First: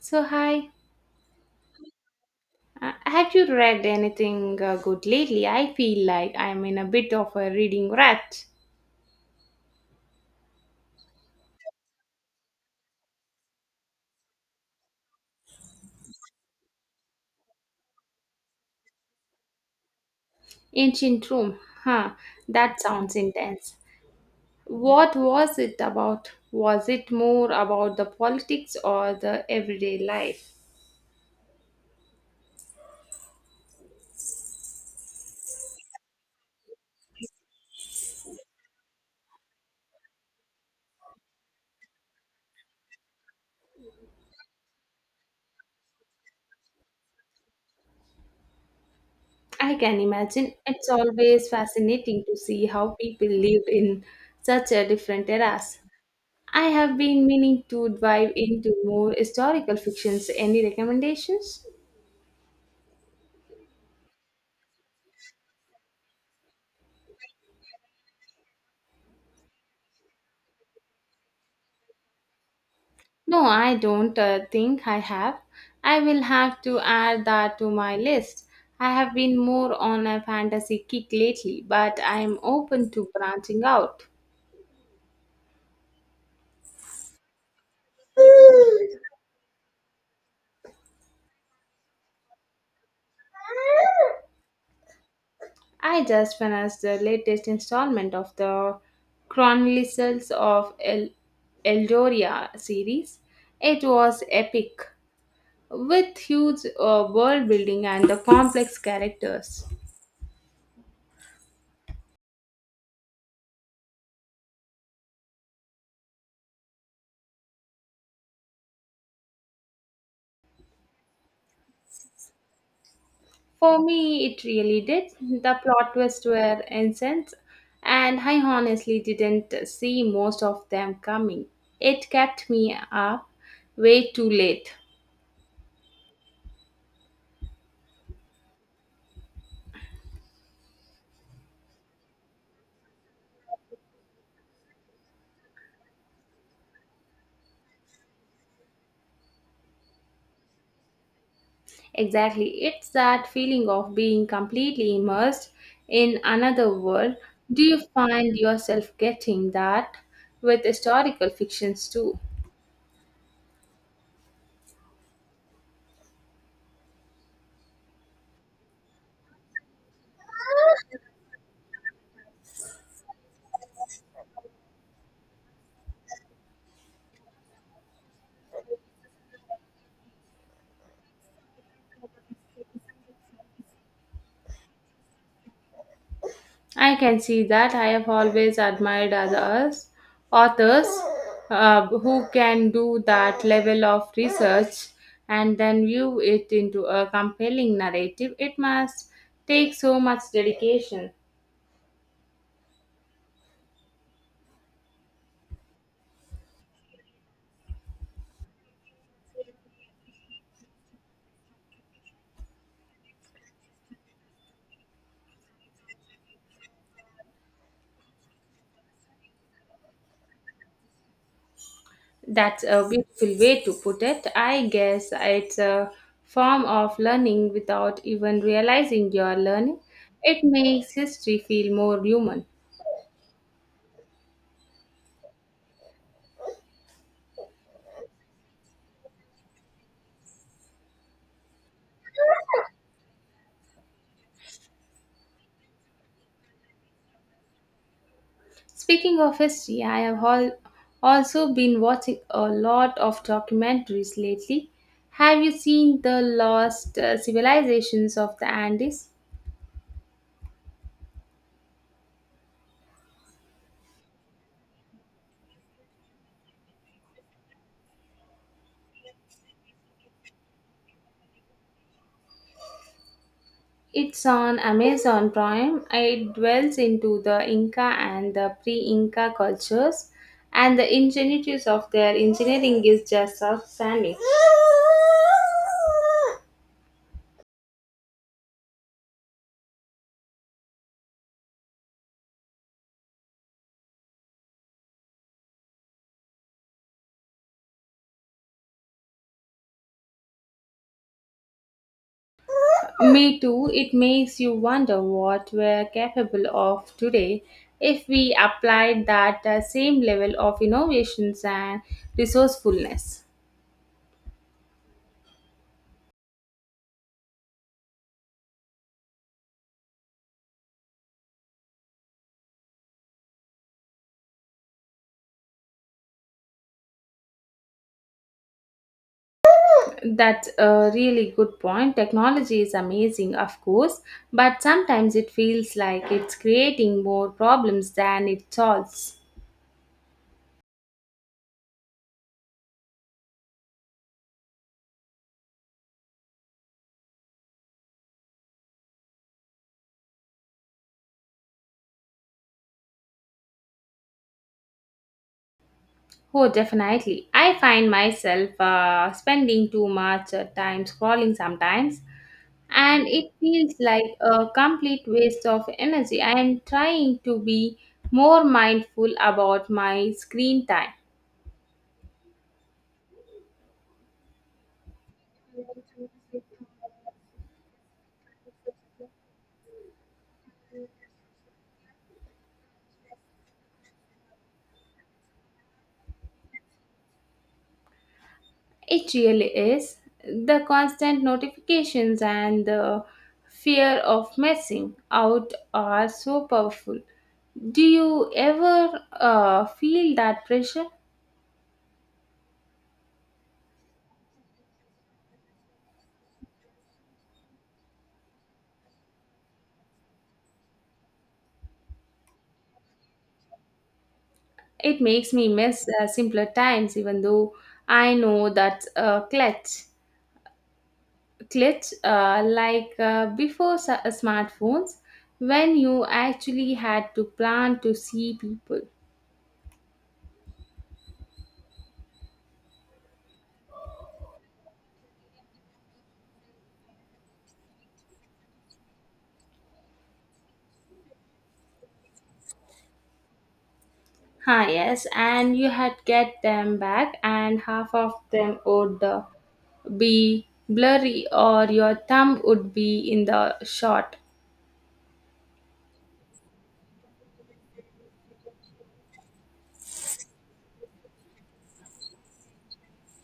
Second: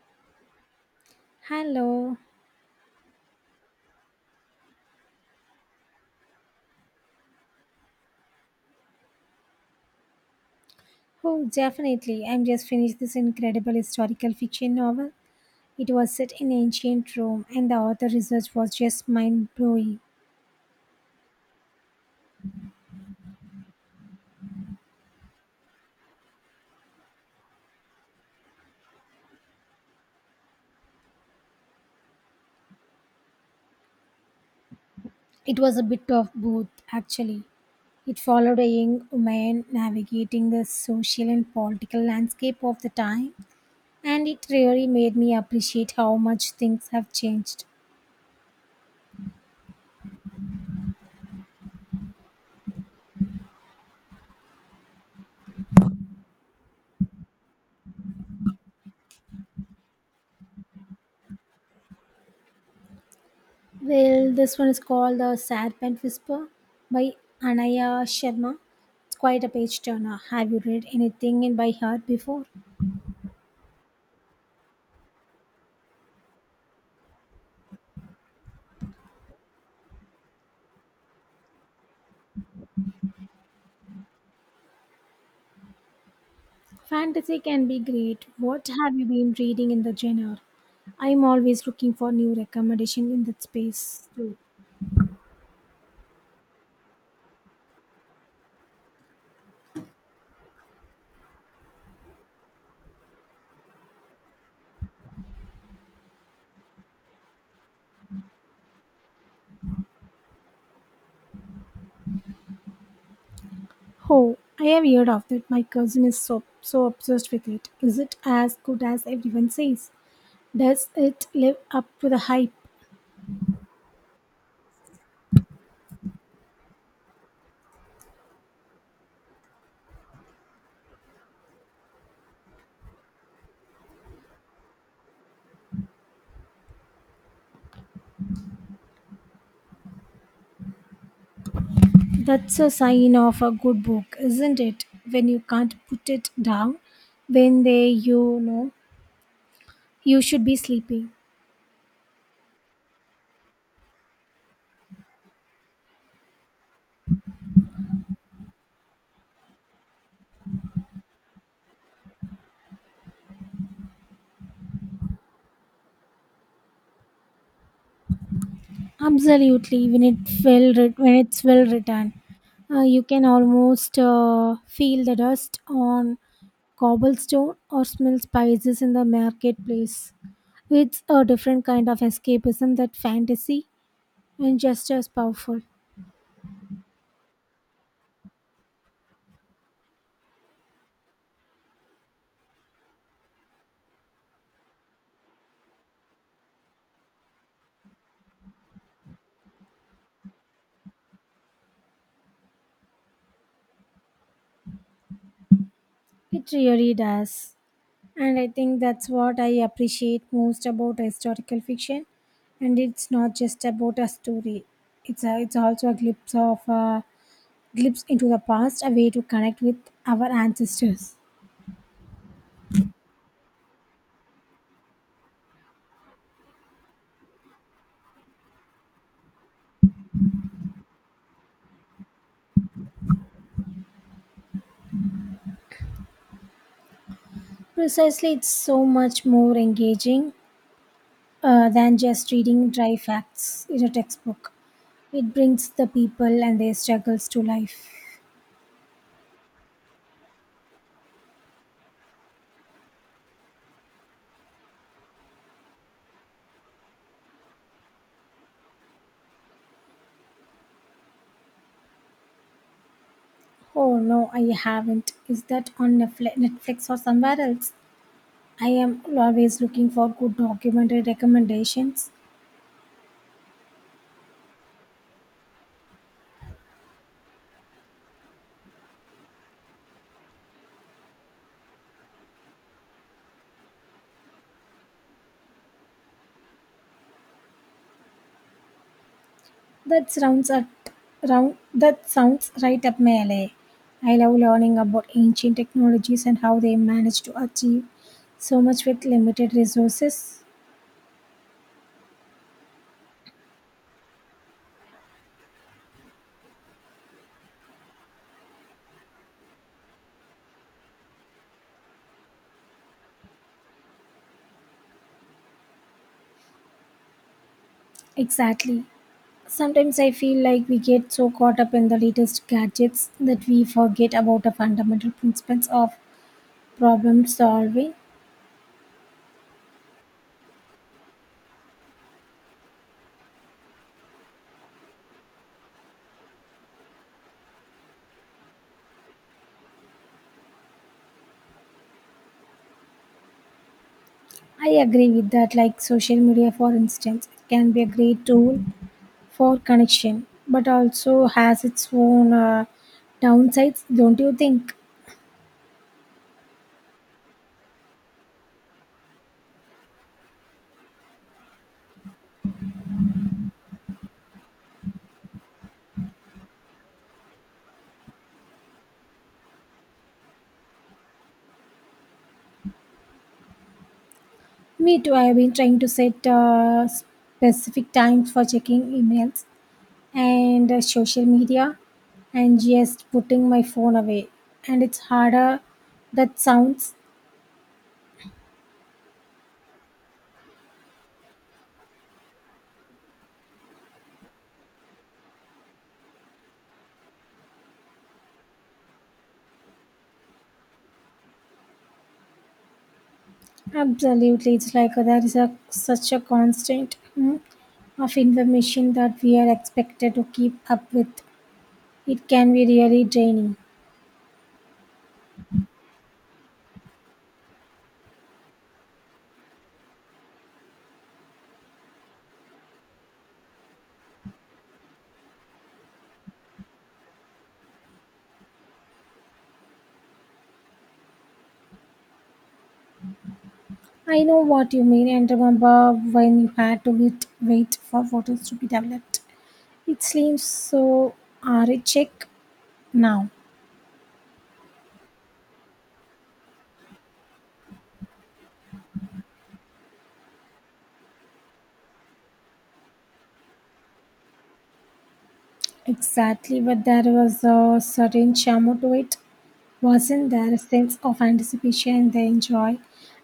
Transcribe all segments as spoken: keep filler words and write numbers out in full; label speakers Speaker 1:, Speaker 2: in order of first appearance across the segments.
Speaker 1: So, hi.
Speaker 2: Hello.
Speaker 1: Uh, have you read anything uh, good lately? I feel like I'm in a bit of a reading rut.
Speaker 2: Oh, definitely. I'm just finished this incredible historical fiction novel. It was set in ancient Rome, and the author research was just mind blowing.
Speaker 1: Ancient Rome. Huh, that sounds intense. What was it about? Was it more about the politics or the everyday life?
Speaker 2: It was a bit of both, actually. It followed a young woman navigating the social and political landscape of the time, and it really made me appreciate how much things have changed.
Speaker 1: I can imagine. It's always fascinating to see how people lived in such a different eras. I have been meaning to dive into more historical fictions. Any recommendations?
Speaker 2: Well, this one is called The Serpent Whisper by Anaya Sharma. It's quite a page turner. Have you read anything in by her before?
Speaker 1: No, I don't uh, think I have. I will have to add that to my list. I have been more on a fantasy kick lately, but I am open to branching out.
Speaker 2: Fantasy can be great. What have you been reading in the genre? I'm always looking for new recommendation in that space too.
Speaker 1: I just finished the latest installment of the Chronicles of El- Eldoria series. It was epic, with huge uh, world building and the complex characters.
Speaker 2: Oh, I have heard of that. My cousin is so so obsessed with it. Is it as good as everyone says? Does it live up to the hype?
Speaker 1: For me, it really did. The plot twists were intense, and I honestly didn't see most of them coming. It kept me up way too late.
Speaker 2: That's a sign of a good book, isn't it? When you can't put it down, when they, you know, you should be sleeping.
Speaker 1: Exactly, it's that feeling of being completely immersed in another world. Do you find yourself getting that with historical fictions too?
Speaker 2: Absolutely, when it well writ- when it's well written, uh, you can almost uh, feel the dust on cobblestone or smell spices in the marketplace. It's a different kind of escapism that fantasy, and just as powerful.
Speaker 1: I can see that. I have always admired others, authors uh, who can do that level of research and then view it into a compelling narrative. It must take so much dedication.
Speaker 2: It really does. And I think that's what I appreciate most about historical fiction. And it's not just about a story. It's a, it's also a glimpse of a glimpse into the past, a way to connect with our ancestors.
Speaker 1: That's a beautiful way to put it. I guess it's a form of learning without even realizing you're learning. It makes history feel more human.
Speaker 2: Precisely, it's so much more engaging uh, than just reading dry facts in a textbook. It brings the people and their struggles to life.
Speaker 1: Speaking of history, I have al- also been watching a lot of documentaries lately. Have you seen The Lost uh, Civilizations of the Andes?
Speaker 2: Oh no, I haven't. Is that on Netfli- Netflix or somewhere else? I am always looking for good documentary recommendations.
Speaker 1: It's on Amazon Prime. It dwells into the Inca and the pre-Inca cultures, and the ingenuities of their engineering is just outstanding.
Speaker 2: That sounds at round, that sounds right up my alley. I love learning about ancient technologies and how they managed to achieve so much with limited resources.
Speaker 1: Me too, it makes you wonder what we're capable of today if we applied that uh, same level of innovations and resourcefulness.
Speaker 2: Exactly. Sometimes I feel like we get so caught up in the latest gadgets that we forget about the fundamental principles of problem solving.
Speaker 1: That's a really good point. Technology is amazing, of course, but sometimes it feels like it's creating more problems than it solves.
Speaker 2: I agree with that, like social media, for instance, can be a great tool for connection, but also has its own uh, downsides, don't you think?
Speaker 1: Oh, definitely. I find myself uh, spending too much uh, time scrolling sometimes and it feels like a complete waste of energy. I am trying to be more mindful about my screen time.
Speaker 2: Me too. I have been trying to set uh, specific times for checking emails and uh, social media and just putting my phone away. And it's harder. That sounds
Speaker 1: It really is. The constant notifications and the fear of missing out are so powerful. Do you ever uh, feel that pressure?
Speaker 2: absolutely. It's like there is a, such a constant mm, of information that we are expected to keep up with. It can be really draining.
Speaker 1: It makes me miss uh, simpler times, even though I know that's a clutch. Glitch uh, like uh, before s- uh, smartphones when you actually had to plan to see people.
Speaker 2: I know what you mean, and remember when you had to wait, wait for photos to be developed. It seems so check now.
Speaker 1: Ah, yes, and you had get them back, and half of them would uh, be blurry, or your thumb would be in the shot.
Speaker 2: Exactly, but there was a certain charm to it. Wasn't there a sense of anticipation and the enjoy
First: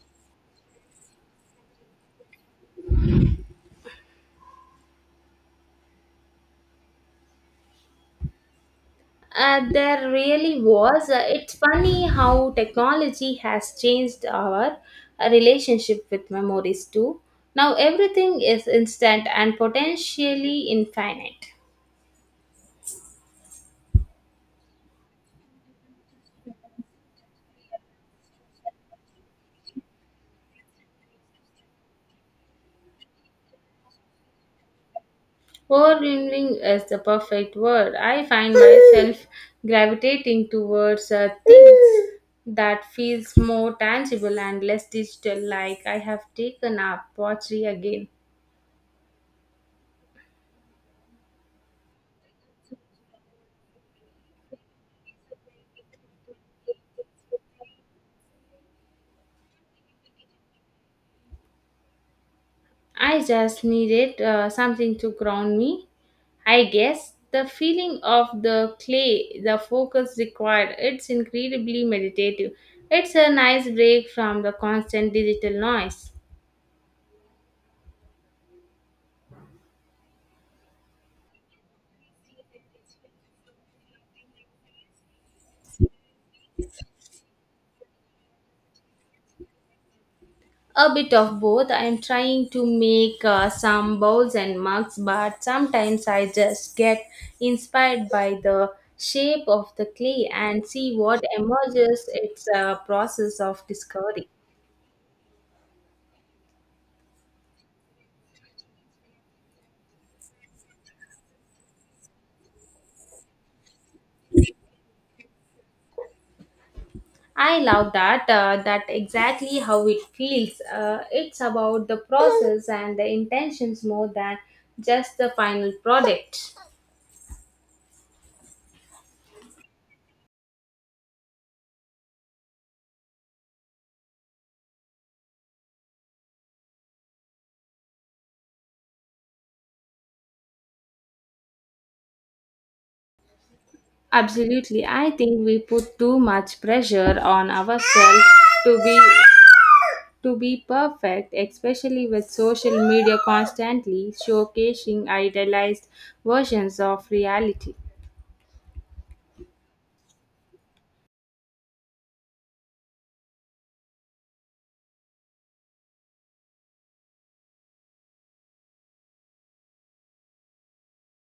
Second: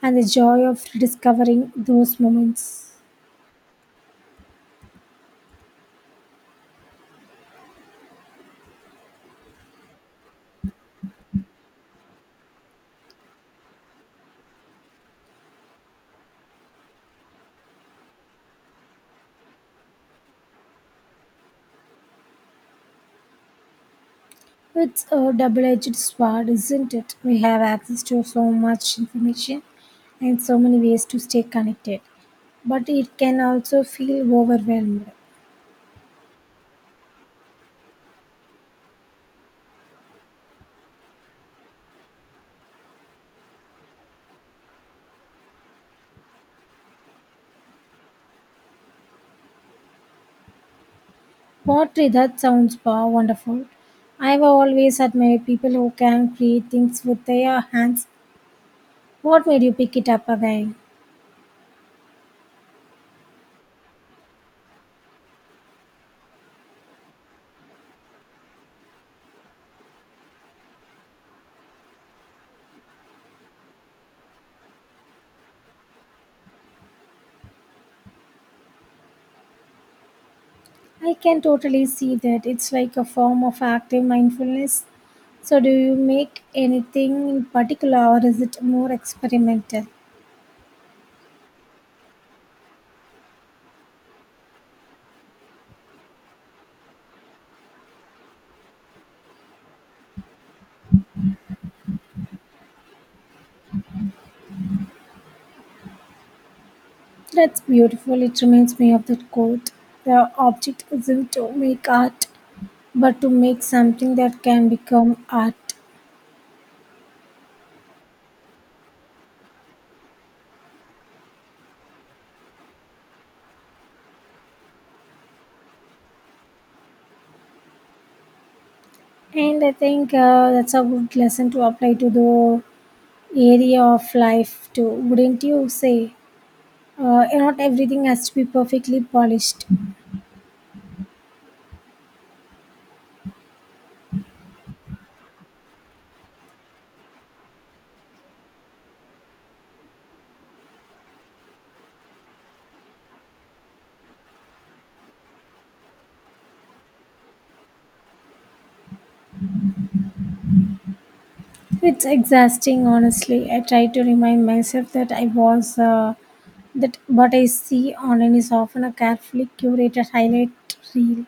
Speaker 2: and the joy of rediscovering those moments?
Speaker 1: Uh, there really was. Uh, it's funny how technology has changed our uh, relationship with memories too. Now everything is instant and potentially infinite.
Speaker 2: It's a double edged sword, isn't it? We have access to so much information and so many ways to stay connected, but it can also feel overwhelmed.
Speaker 1: Overwhelming is the perfect word. I find myself gravitating towards uh, things that feels more tangible and less digital like I have taken up pottery again.
Speaker 2: Pottery, that sounds pa- wonderful. I've always admired people who can create things with their hands. What made you pick it up again?
Speaker 1: I just needed uh, something to ground me. I guess the feeling of the clay, the focus required, it's incredibly meditative. It's a nice break from the constant digital noise.
Speaker 2: I can totally see that. It's like a form of active mindfulness. So, do you make anything in particular or is it more experimental?
Speaker 1: A bit of both. I'm trying to make uh, some bowls and mugs, but sometimes I just get inspired by the shape of the clay and see what emerges. It's a process of discovery.
Speaker 2: That's beautiful. It reminds me of that quote. The object isn't to make art, but to make something that can become art.
Speaker 1: I love that. Uh, that exactly how it feels. Uh, it's about the process and the intentions more than just the final product.
Speaker 2: And I think uh, that's a good lesson to apply to the area of life too, wouldn't you say? Uh, not everything has to be perfectly polished.
Speaker 1: Absolutely. I think we put too much pressure on ourselves to be to be perfect, especially with social media constantly showcasing idealized versions of reality.
Speaker 2: It's exhausting, honestly. I try to remind myself that I was uh, that what I see online is often a carefully curated highlight reel.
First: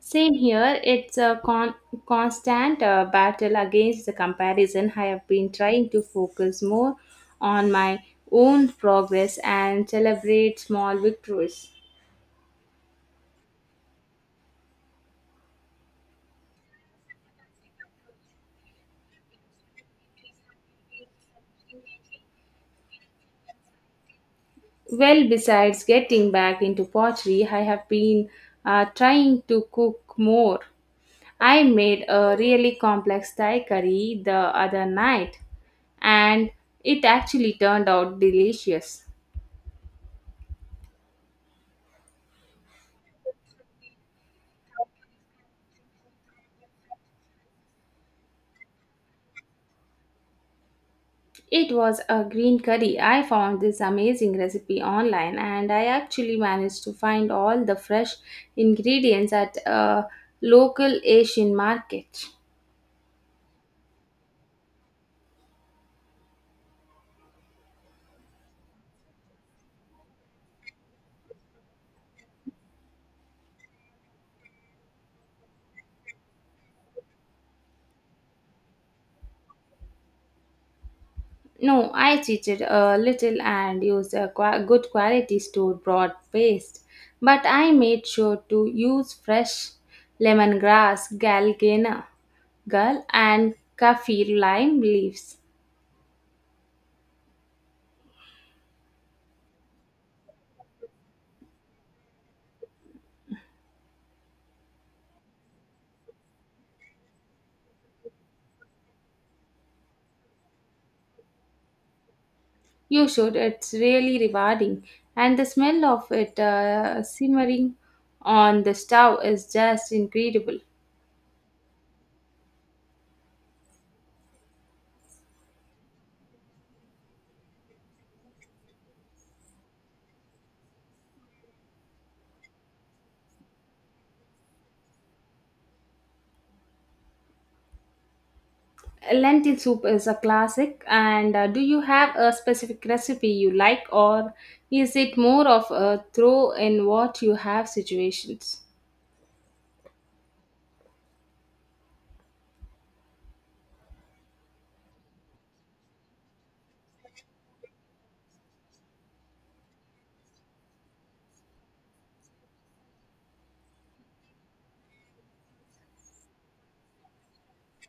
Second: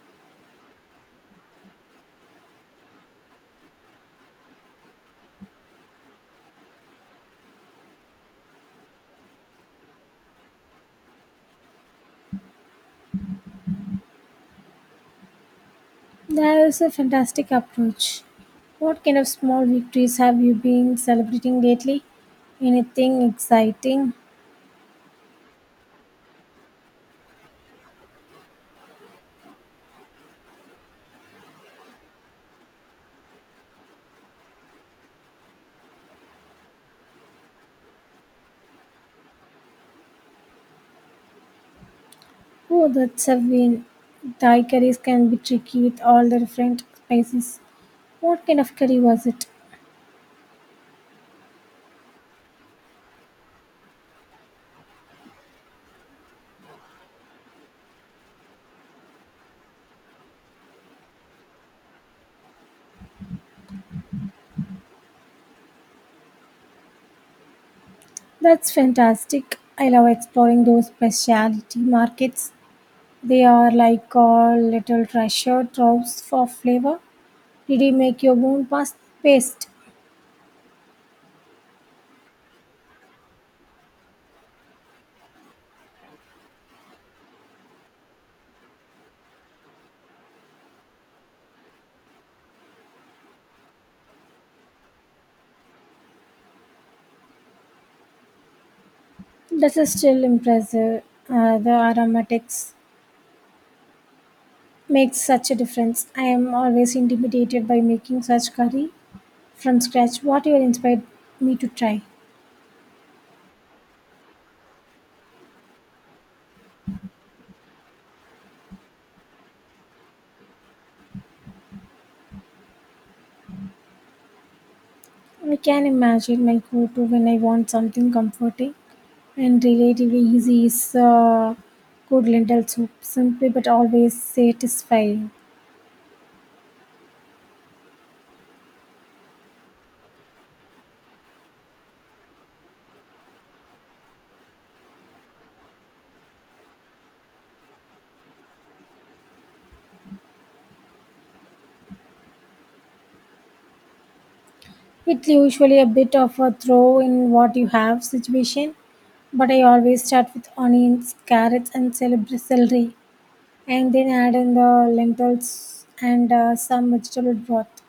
Speaker 1: Same here, it's a con- constant uh, battle against the comparison. I have been trying to focus more on my own progress and celebrate small victories.
Speaker 2: That is a fantastic approach. What kind of small victories have you been celebrating lately? Anything exciting?
Speaker 1: Well, besides getting back into pottery, I have been uh, trying to cook more. I made a really complex Thai curry the other night and it actually turned out delicious.
Speaker 2: Oh, that's a win. Thai curries can be tricky with all the different spices. What kind of curry was it?
Speaker 1: It was a green curry. I found this amazing recipe online and I actually managed to find all the fresh ingredients at a local Asian market.
Speaker 2: That's fantastic. I love exploring those specialty markets. They are like a little treasure troves for flavor. Did you make your own past paste?
Speaker 1: No, I cheated a little and used a qua- good quality store bought paste, but I made sure to use fresh lemongrass, galgana, gall, and kaffir lime leaves.
Speaker 2: This is still impressive. Uh, the aromatics makes such a difference. I am always intimidated by making such curry from scratch. What you inspired me to try?
Speaker 1: You should, it's really rewarding, and the smell of it uh, simmering on the stove is just incredible.
Speaker 2: I can imagine my go to when I want something comforting and relatively easy is uh, good lentil soup, simply but always satisfying.
Speaker 1: Lentil soup is a classic, and uh, do you have a specific recipe you like, or is it more of a throw in what you have situations?
Speaker 2: It's usually a bit of a throw in what you have situation, but I always start with onions, carrots, and celery, celery and then add in the lentils and uh, some vegetable broth.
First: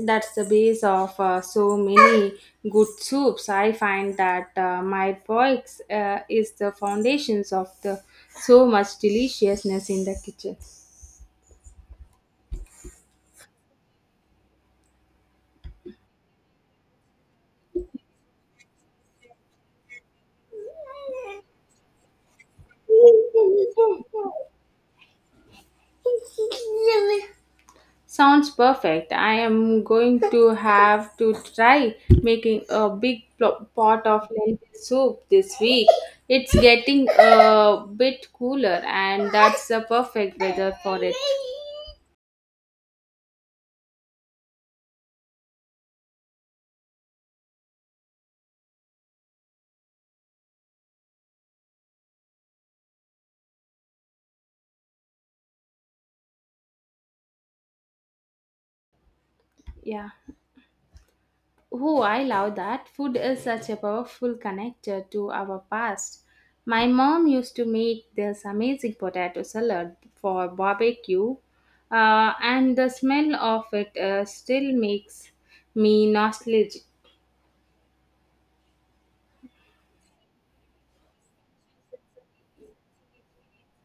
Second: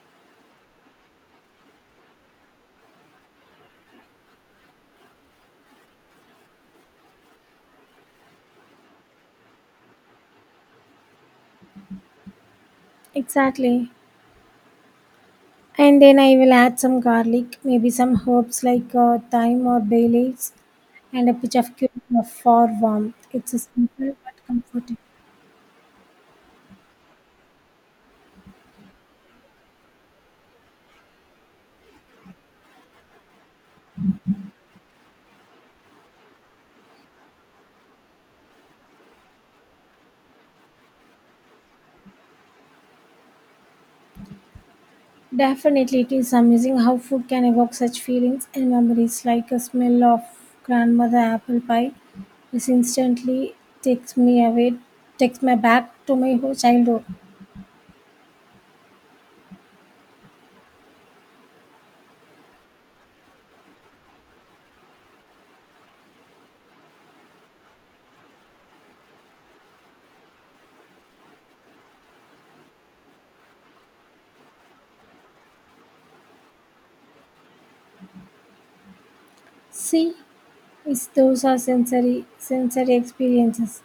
Speaker 1: That's the base of uh, so many good soups. I find that uh, my box uh, is the foundations of the so much deliciousness in the kitchen.
Speaker 2: Exactly. And then I will add some garlic, maybe some herbs like uh, thyme or bay leaves, and a pinch of cumin for warmth. It's a simple but comforting.
Speaker 1: Sounds perfect. I am going to have to try making a big pl- pot of lentil soup this week. It's getting a bit cooler, and that's the perfect weather for it.
Speaker 2: Definitely, it is amazing how food can evoke such feelings and memories, like a smell of grandmother apple pie. This instantly takes me away, takes me back to my whole childhood.
Speaker 1: Yeah. Oh, I love that. Food is such a powerful connector to our past. My mom used to make this amazing potato salad for barbecue, uh, and the smell of it uh, still makes me nostalgic.
Speaker 2: See, it's those are sensory sensory experiences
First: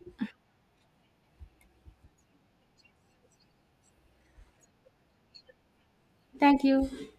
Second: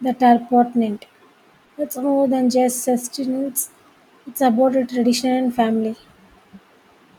Speaker 2: that are pertinent. It's more than just sustenance, it's about a tradition and family.
Speaker 1: Thank you.